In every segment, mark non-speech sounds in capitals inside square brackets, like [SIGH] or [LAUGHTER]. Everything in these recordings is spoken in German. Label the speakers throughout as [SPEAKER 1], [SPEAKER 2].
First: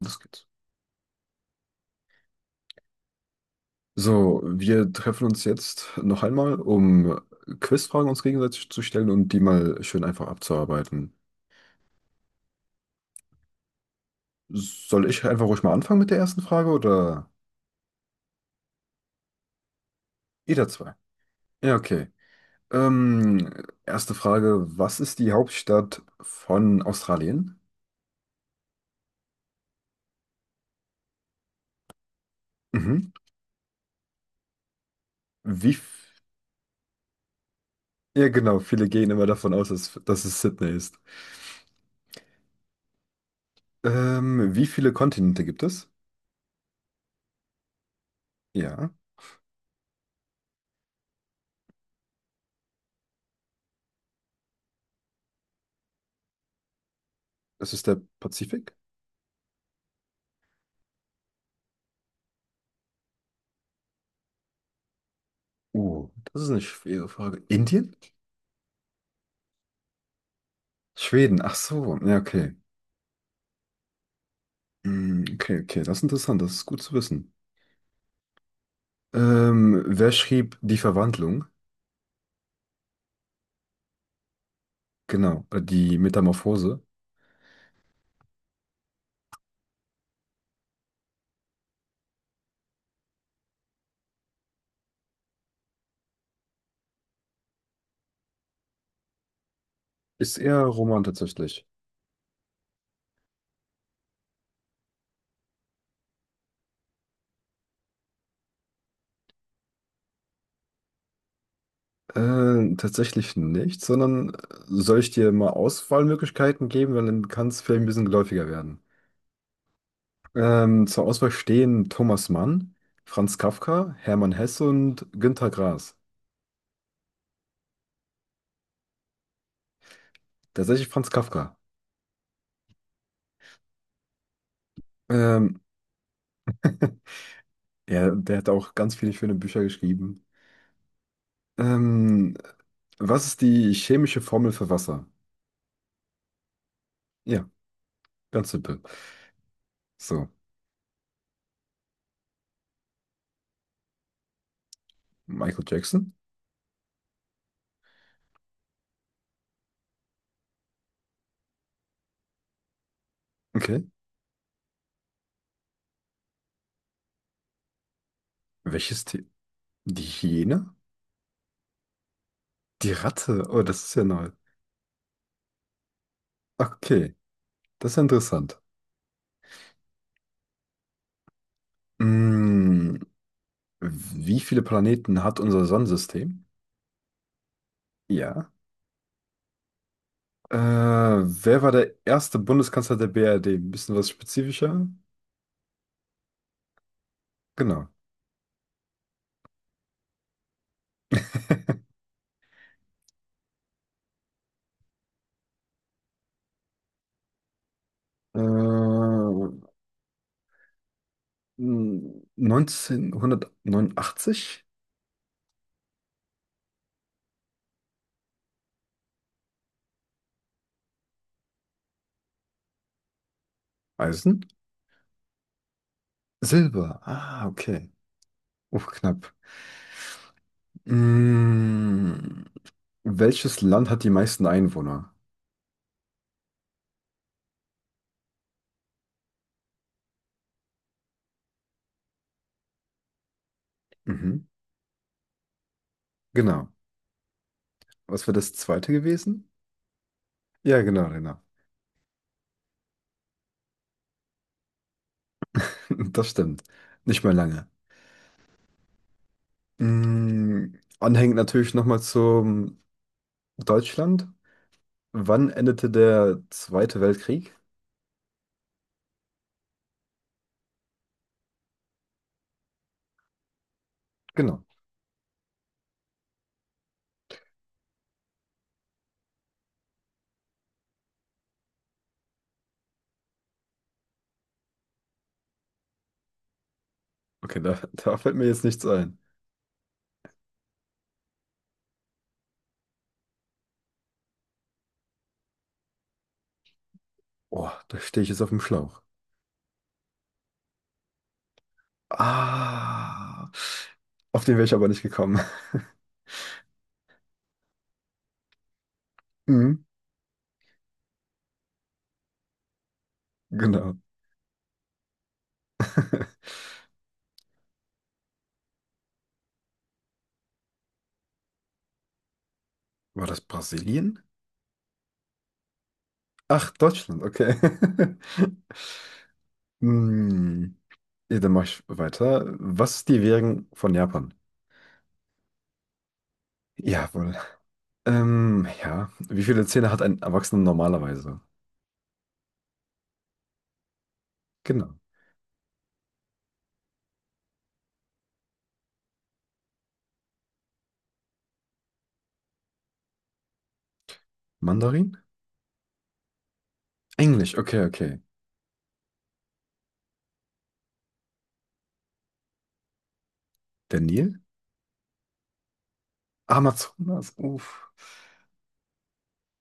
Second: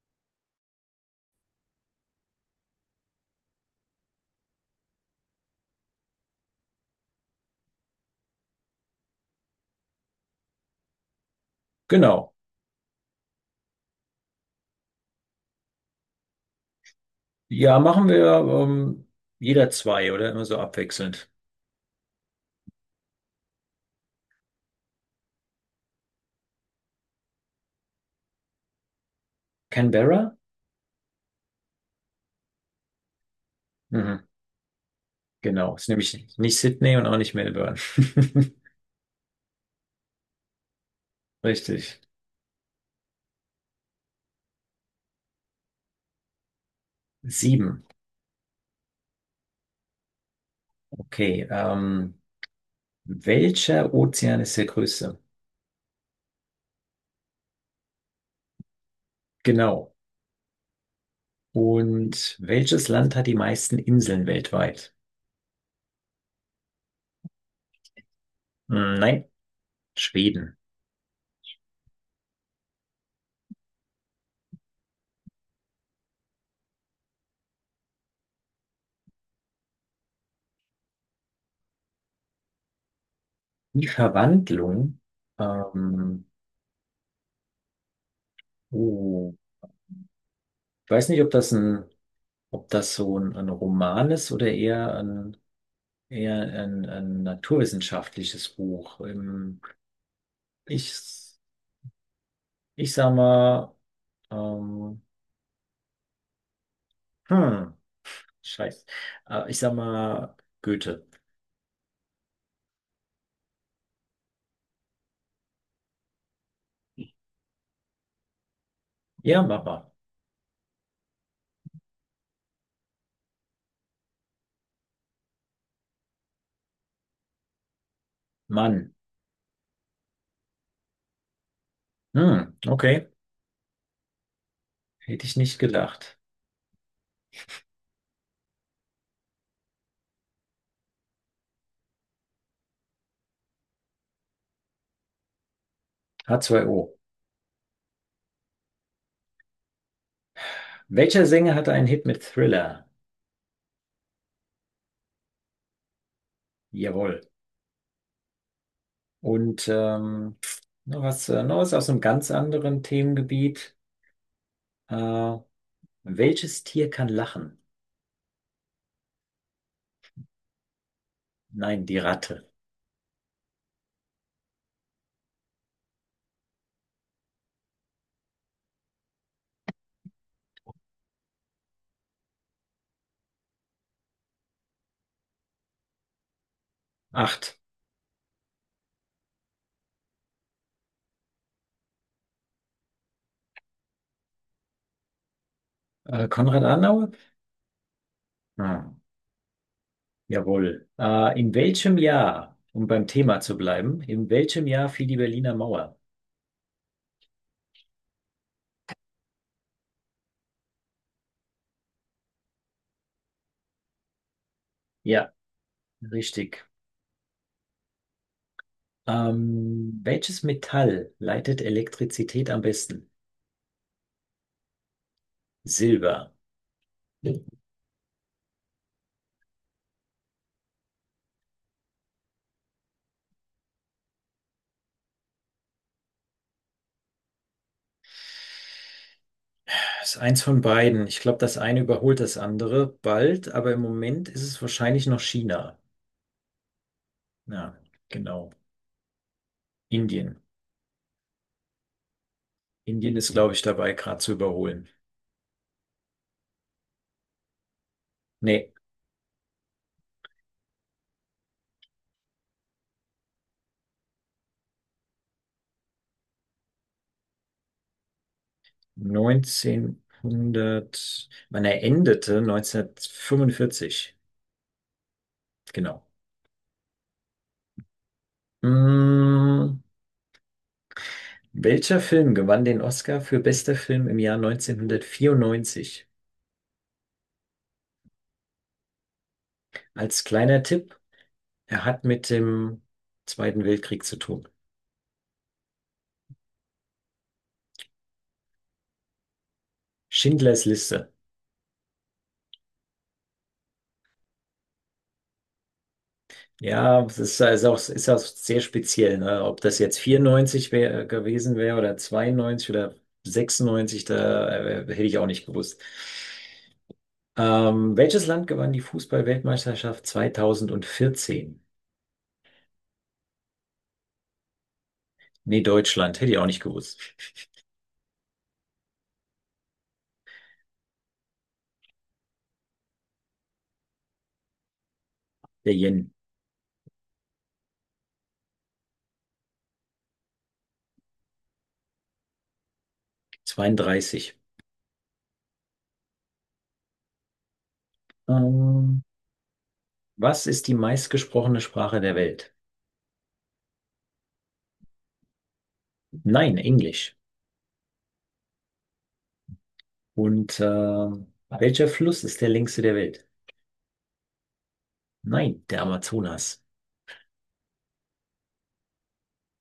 [SPEAKER 1] Los geht's. So, wir treffen uns jetzt noch einmal, um Quizfragen uns gegenseitig zu stellen und die mal schön einfach abzuarbeiten.
[SPEAKER 2] Genau.
[SPEAKER 1] Soll ich einfach ruhig mal anfangen mit der ersten Frage oder
[SPEAKER 2] Ja, machen wir ähm, jeder zwei oder immer so
[SPEAKER 1] jeder zwei?
[SPEAKER 2] abwechselnd.
[SPEAKER 1] Ja, okay. Ähm, Erste Frage, was ist die Hauptstadt von Australien?
[SPEAKER 2] Canberra?
[SPEAKER 1] Mhm.
[SPEAKER 2] Mhm,
[SPEAKER 1] Wie,
[SPEAKER 2] genau. Ist
[SPEAKER 1] f-
[SPEAKER 2] nämlich nicht Sydney und auch nicht Melbourne.
[SPEAKER 1] ja
[SPEAKER 2] [LAUGHS]
[SPEAKER 1] genau, viele gehen immer davon aus, dass es Sydney ist.
[SPEAKER 2] Richtig.
[SPEAKER 1] Wie viele Kontinente gibt es?
[SPEAKER 2] Sieben.
[SPEAKER 1] Ja,
[SPEAKER 2] Okay. Welcher Ozean ist der größte?
[SPEAKER 1] es ist der Pazifik.
[SPEAKER 2] Genau. Und welches Land hat die meisten Inseln weltweit?
[SPEAKER 1] Oh, das ist eine schwere Frage. Indien?
[SPEAKER 2] Nein, Schweden.
[SPEAKER 1] Schweden, ach so, ja, okay. Hm, okay, okay, das ist interessant, das ist gut zu wissen. Wer schrieb Die Verwandlung?
[SPEAKER 2] Die Verwandlung.
[SPEAKER 1] Genau, die
[SPEAKER 2] Ähm,
[SPEAKER 1] Metamorphose.
[SPEAKER 2] oh, ich weiß nicht, ob das so ein Roman ist oder eher ein naturwissenschaftliches Buch.
[SPEAKER 1] Ist eher Roman
[SPEAKER 2] Ich,
[SPEAKER 1] tatsächlich.
[SPEAKER 2] ich sag mal, ähm, hm, scheiße. Ich sag mal, Goethe.
[SPEAKER 1] Tatsächlich nicht, sondern soll ich dir mal Auswahlmöglichkeiten geben, weil dann kann es vielleicht ein bisschen geläufiger werden.
[SPEAKER 2] Ja, mach mal.
[SPEAKER 1] Zur Auswahl stehen Thomas Mann, Franz Kafka, Hermann Hesse und Günter Grass.
[SPEAKER 2] Mann.
[SPEAKER 1] Tatsächlich Franz Kafka.
[SPEAKER 2] Hm, okay. Hätte ich nicht
[SPEAKER 1] Ähm,
[SPEAKER 2] gedacht.
[SPEAKER 1] [LAUGHS] Ja, der hat auch ganz viele schöne Bücher geschrieben. Ähm, Was ist die chemische Formel für Wasser?
[SPEAKER 2] H2O.
[SPEAKER 1] Ja, ganz simpel. So,
[SPEAKER 2] Welcher Sänger hatte einen Hit mit Thriller?
[SPEAKER 1] Michael Jackson?
[SPEAKER 2] Jawohl. Und noch was aus einem ganz anderen Themengebiet.
[SPEAKER 1] Okay.
[SPEAKER 2] Äh, welches Tier kann lachen?
[SPEAKER 1] Welches Tier? Die Hyäne?
[SPEAKER 2] Nein, die Ratte.
[SPEAKER 1] Die Ratte? Oh, das ist ja neu. Okay, das ist ja interessant. Mm, wie viele Planeten hat unser Sonnensystem?
[SPEAKER 2] Acht.
[SPEAKER 1] Ja. Wer war der erste Bundeskanzler der BRD? Ein bisschen was spezifischer?
[SPEAKER 2] Konrad Adenauer?
[SPEAKER 1] Genau.
[SPEAKER 2] Ah, jawohl. In welchem Jahr, um beim Thema zu bleiben, in welchem Jahr fiel die Berliner Mauer?
[SPEAKER 1] Äh, 1989?
[SPEAKER 2] Ja, richtig. Welches Metall leitet Elektrizität am besten?
[SPEAKER 1] Eisen?
[SPEAKER 2] Silber.
[SPEAKER 1] Silber.
[SPEAKER 2] Das
[SPEAKER 1] Ah, okay. Uff, knapp. Hm, welches Land hat die meisten Einwohner?
[SPEAKER 2] ist eins von beiden. Ich glaube, das eine überholt das andere bald, aber im Moment ist
[SPEAKER 1] Mhm,
[SPEAKER 2] es wahrscheinlich noch China.
[SPEAKER 1] genau.
[SPEAKER 2] Ja,
[SPEAKER 1] Was wäre das
[SPEAKER 2] genau.
[SPEAKER 1] zweite gewesen?
[SPEAKER 2] Indien.
[SPEAKER 1] Ja, genau, genau.
[SPEAKER 2] Indien ist, glaube ich, dabei, gerade zu überholen.
[SPEAKER 1] [LAUGHS] Das stimmt. Nicht mehr lange.
[SPEAKER 2] Nee,
[SPEAKER 1] Hm, anhängend natürlich nochmal zum Deutschland. Wann endete der Zweite Weltkrieg?
[SPEAKER 2] 1900, man endete 1945.
[SPEAKER 1] Genau.
[SPEAKER 2] Genau. Mm, welcher Film gewann den Oscar für bester Film im Jahr 1994?
[SPEAKER 1] Okay, da, [LAUGHS] da fällt mir jetzt nichts ein.
[SPEAKER 2] Als kleiner Tipp, er hat mit dem Zweiten Weltkrieg zu tun.
[SPEAKER 1] Oh, da stehe ich jetzt auf dem Schlauch.
[SPEAKER 2] Schindlers Liste.
[SPEAKER 1] Ah, auf den wäre ich aber nicht gekommen. [LAUGHS]
[SPEAKER 2] Ja, es ist auch sehr speziell, ne? Ob das
[SPEAKER 1] Mhm,
[SPEAKER 2] jetzt 94 gewesen wäre oder 92 oder
[SPEAKER 1] genau.
[SPEAKER 2] 96, da hätte ich auch nicht gewusst. Welches Land gewann die Fußball-Weltmeisterschaft 2014?
[SPEAKER 1] War das Brasilien?
[SPEAKER 2] Nee, Deutschland, hätte ich auch nicht
[SPEAKER 1] Ach,
[SPEAKER 2] gewusst.
[SPEAKER 1] Deutschland, okay. [LAUGHS] Hm, ja, dann mache ich weiter. Was ist die Währung von Japan?
[SPEAKER 2] Der Yen.
[SPEAKER 1] Jawohl. Ja. Wie viele Zähne hat ein Erwachsener normalerweise?
[SPEAKER 2] 32.
[SPEAKER 1] Genau.
[SPEAKER 2] Ähm, was ist die meistgesprochene Sprache der Welt?
[SPEAKER 1] Mandarin?
[SPEAKER 2] Nein, Englisch.
[SPEAKER 1] Englisch, okay, okay.
[SPEAKER 2] Und welcher Fluss ist der längste der Welt?
[SPEAKER 1] Der Nil?
[SPEAKER 2] Nein, der Amazonas.
[SPEAKER 1] Amazonas, uff.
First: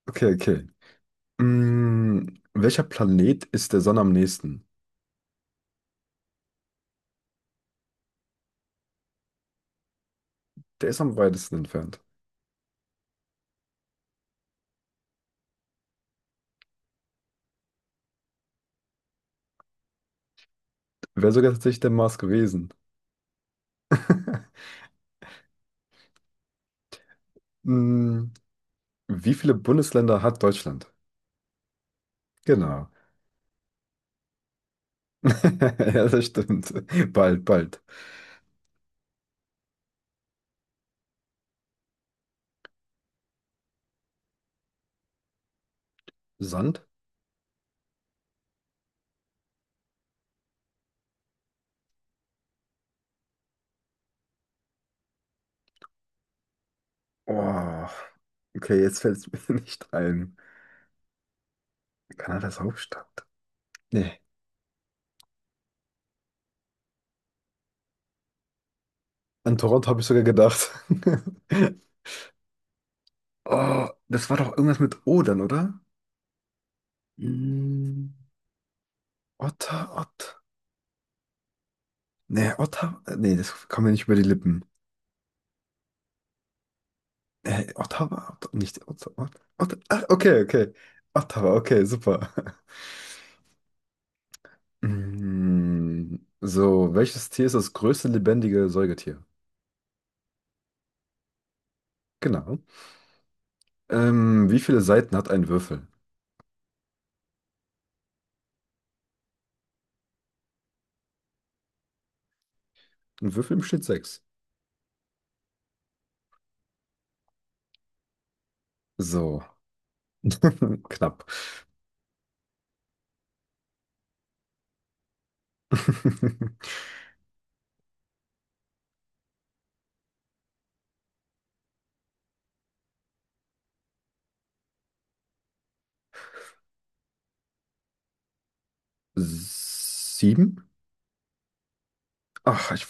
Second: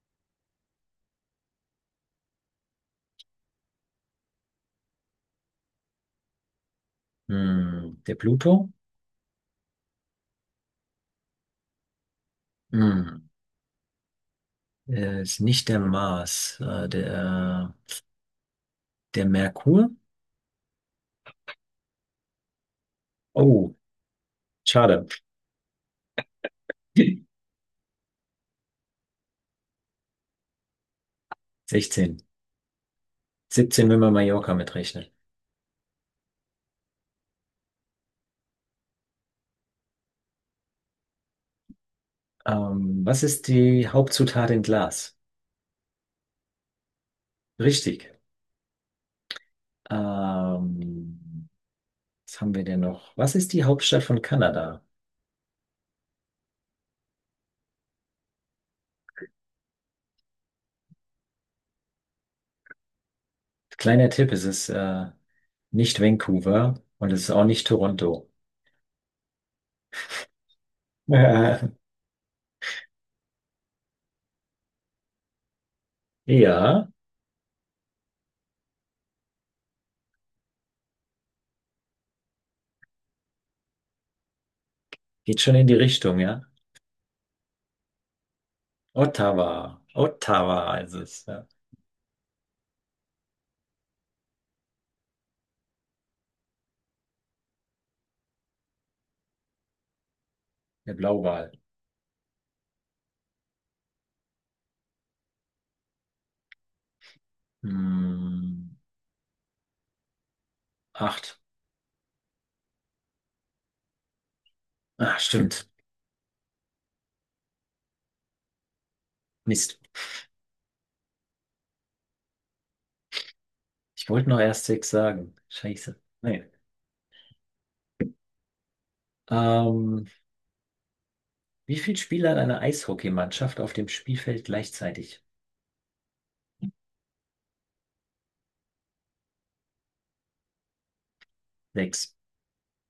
[SPEAKER 1] Okay, okay. Hm, welcher Planet ist der Sonne am nächsten?
[SPEAKER 2] Der Pluto?
[SPEAKER 1] Der ist am weitesten entfernt.
[SPEAKER 2] Hm, ist nicht der Mars. Der Merkur?
[SPEAKER 1] Wäre sogar tatsächlich der Mars gewesen.
[SPEAKER 2] Oh,
[SPEAKER 1] [LAUGHS]
[SPEAKER 2] schade. [LAUGHS]
[SPEAKER 1] Hm, wie viele Bundesländer hat Deutschland?
[SPEAKER 2] 16.
[SPEAKER 1] Genau.
[SPEAKER 2] 17, wenn man Mallorca mitrechnet.
[SPEAKER 1] [LAUGHS] Ja, das stimmt. Bald, bald.
[SPEAKER 2] Was ist die Hauptzutat in Glas?
[SPEAKER 1] Sand?
[SPEAKER 2] Richtig. Ähm, Was haben wir denn noch? Was ist die Hauptstadt von Kanada?
[SPEAKER 1] Oh, okay, jetzt fällt es mir [LAUGHS] nicht ein. Kanadas Hauptstadt?
[SPEAKER 2] Kleiner
[SPEAKER 1] Nee.
[SPEAKER 2] Tipp, es ist nicht Vancouver und es ist auch nicht Toronto.
[SPEAKER 1] An Toronto habe ich sogar gedacht.
[SPEAKER 2] [LAUGHS]
[SPEAKER 1] [LAUGHS] Oh, das war doch irgendwas mit O dann, oder?
[SPEAKER 2] Ja,
[SPEAKER 1] Hm, Otter, Ott. Nee, Otter. Nee, das kam mir nicht über die Lippen.
[SPEAKER 2] geht schon in die Richtung, ja.
[SPEAKER 1] Ottawa? Ot nicht Ottawa. Ot
[SPEAKER 2] Ottawa.
[SPEAKER 1] ah, okay, okay.
[SPEAKER 2] Ottawa ist es, ja.
[SPEAKER 1] Ottawa, okay, super. [LAUGHS] Mm, so, welches Tier ist das größte lebendige Säugetier?
[SPEAKER 2] Der Blauwal.
[SPEAKER 1] Genau. Wie viele Seiten hat ein Würfel?
[SPEAKER 2] Hm, acht.
[SPEAKER 1] Ein Würfel besteht sechs.
[SPEAKER 2] Ah, stimmt.
[SPEAKER 1] So,
[SPEAKER 2] Mist.
[SPEAKER 1] [LAUGHS] knapp.
[SPEAKER 2] Ich wollte noch erst sechs sagen. Scheiße. Nee.
[SPEAKER 1] [LAUGHS]
[SPEAKER 2] Ähm, wie viele Spieler hat eine Eishockeymannschaft auf dem Spielfeld gleichzeitig?
[SPEAKER 1] Sieben?
[SPEAKER 2] Sechs.
[SPEAKER 1] Ach, ich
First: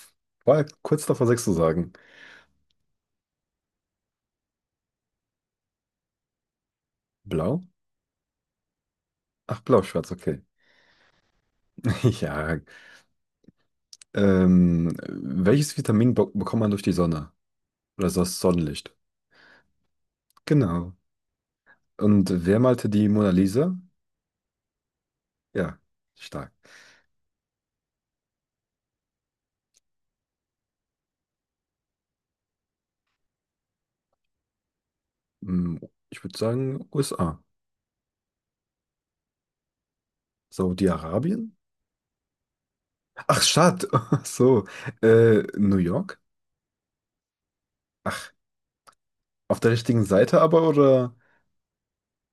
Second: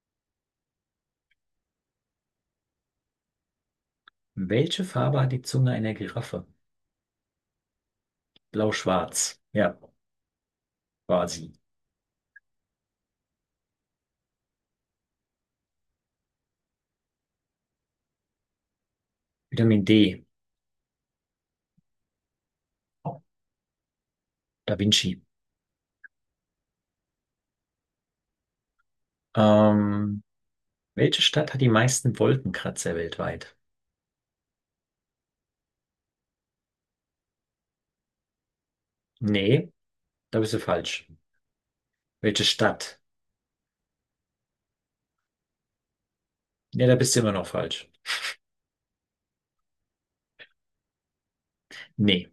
[SPEAKER 1] war kurz davor, sechs zu sagen.
[SPEAKER 2] Welche Farbe hat die Zunge einer Giraffe?
[SPEAKER 1] Blau?
[SPEAKER 2] Blau-Schwarz,
[SPEAKER 1] Ach,
[SPEAKER 2] ja,
[SPEAKER 1] blau-schwarz, okay.
[SPEAKER 2] quasi.
[SPEAKER 1] [LAUGHS] Ja. Welches Vitamin be bekommt man durch die Sonne? Oder das Sonnenlicht?
[SPEAKER 2] Vitamin D.
[SPEAKER 1] Genau. Und wer malte die Mona Lisa?
[SPEAKER 2] Da Vinci.
[SPEAKER 1] Ja, stark.
[SPEAKER 2] Ähm, welche Stadt hat die meisten Wolkenkratzer weltweit?
[SPEAKER 1] Hm, ich würde sagen USA.
[SPEAKER 2] Nee, da bist du falsch.
[SPEAKER 1] Saudi-Arabien?
[SPEAKER 2] Welche Stadt?
[SPEAKER 1] Ach, Stadt. [LAUGHS] Ach so, New York?
[SPEAKER 2] Nee, da bist du immer noch falsch.
[SPEAKER 1] Ach, auf der richtigen Seite aber oder
[SPEAKER 2] Nee,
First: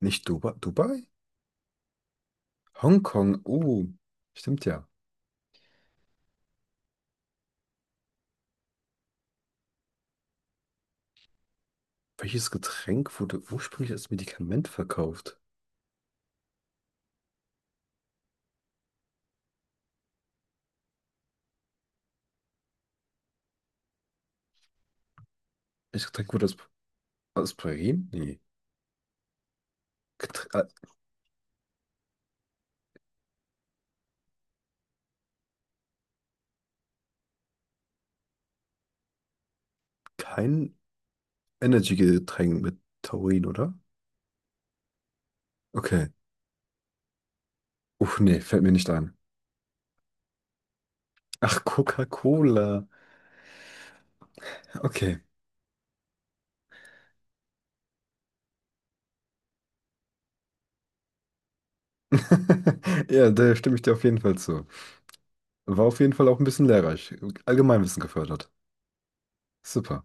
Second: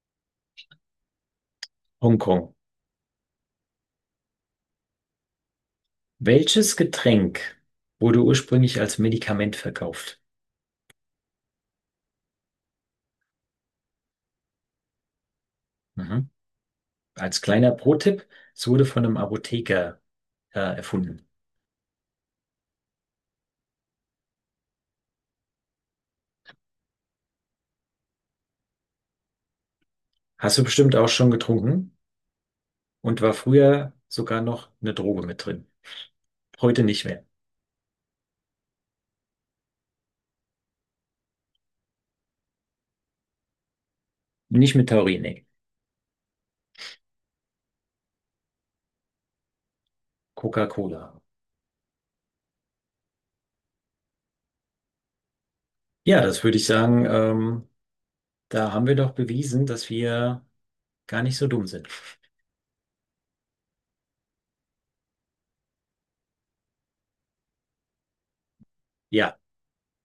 [SPEAKER 1] nicht Dubai? Dubai?
[SPEAKER 2] Hongkong.
[SPEAKER 1] Hongkong? Oh, stimmt ja.
[SPEAKER 2] Welches Getränk wurde ursprünglich als Medikament verkauft?
[SPEAKER 1] Welches Getränk wurde ursprünglich als Medikament verkauft?
[SPEAKER 2] Mhm. Als kleiner Pro-Tipp, es wurde von einem Apotheker erfunden.
[SPEAKER 1] Welches Getränk wurde als Aspirin? Nee. Getr
[SPEAKER 2] Hast du bestimmt auch schon getrunken und war früher sogar noch eine Droge mit drin. Heute nicht mehr.
[SPEAKER 1] Kein Energy-Getränk mit Taurin, oder?
[SPEAKER 2] Nicht mit Taurin, nee.
[SPEAKER 1] Okay. Uff, nee, fällt mir nicht ein.
[SPEAKER 2] Coca-Cola.
[SPEAKER 1] Ach, Coca-Cola. Okay.
[SPEAKER 2] Ja, das würde ich sagen, da haben wir doch bewiesen, dass wir gar nicht so dumm sind.
[SPEAKER 1] [LAUGHS] Ja, da stimme ich dir auf jeden Fall zu. War auf jeden Fall auch ein bisschen lehrreich. Allgemeinwissen gefördert.
[SPEAKER 2] Ja.
[SPEAKER 1] Super.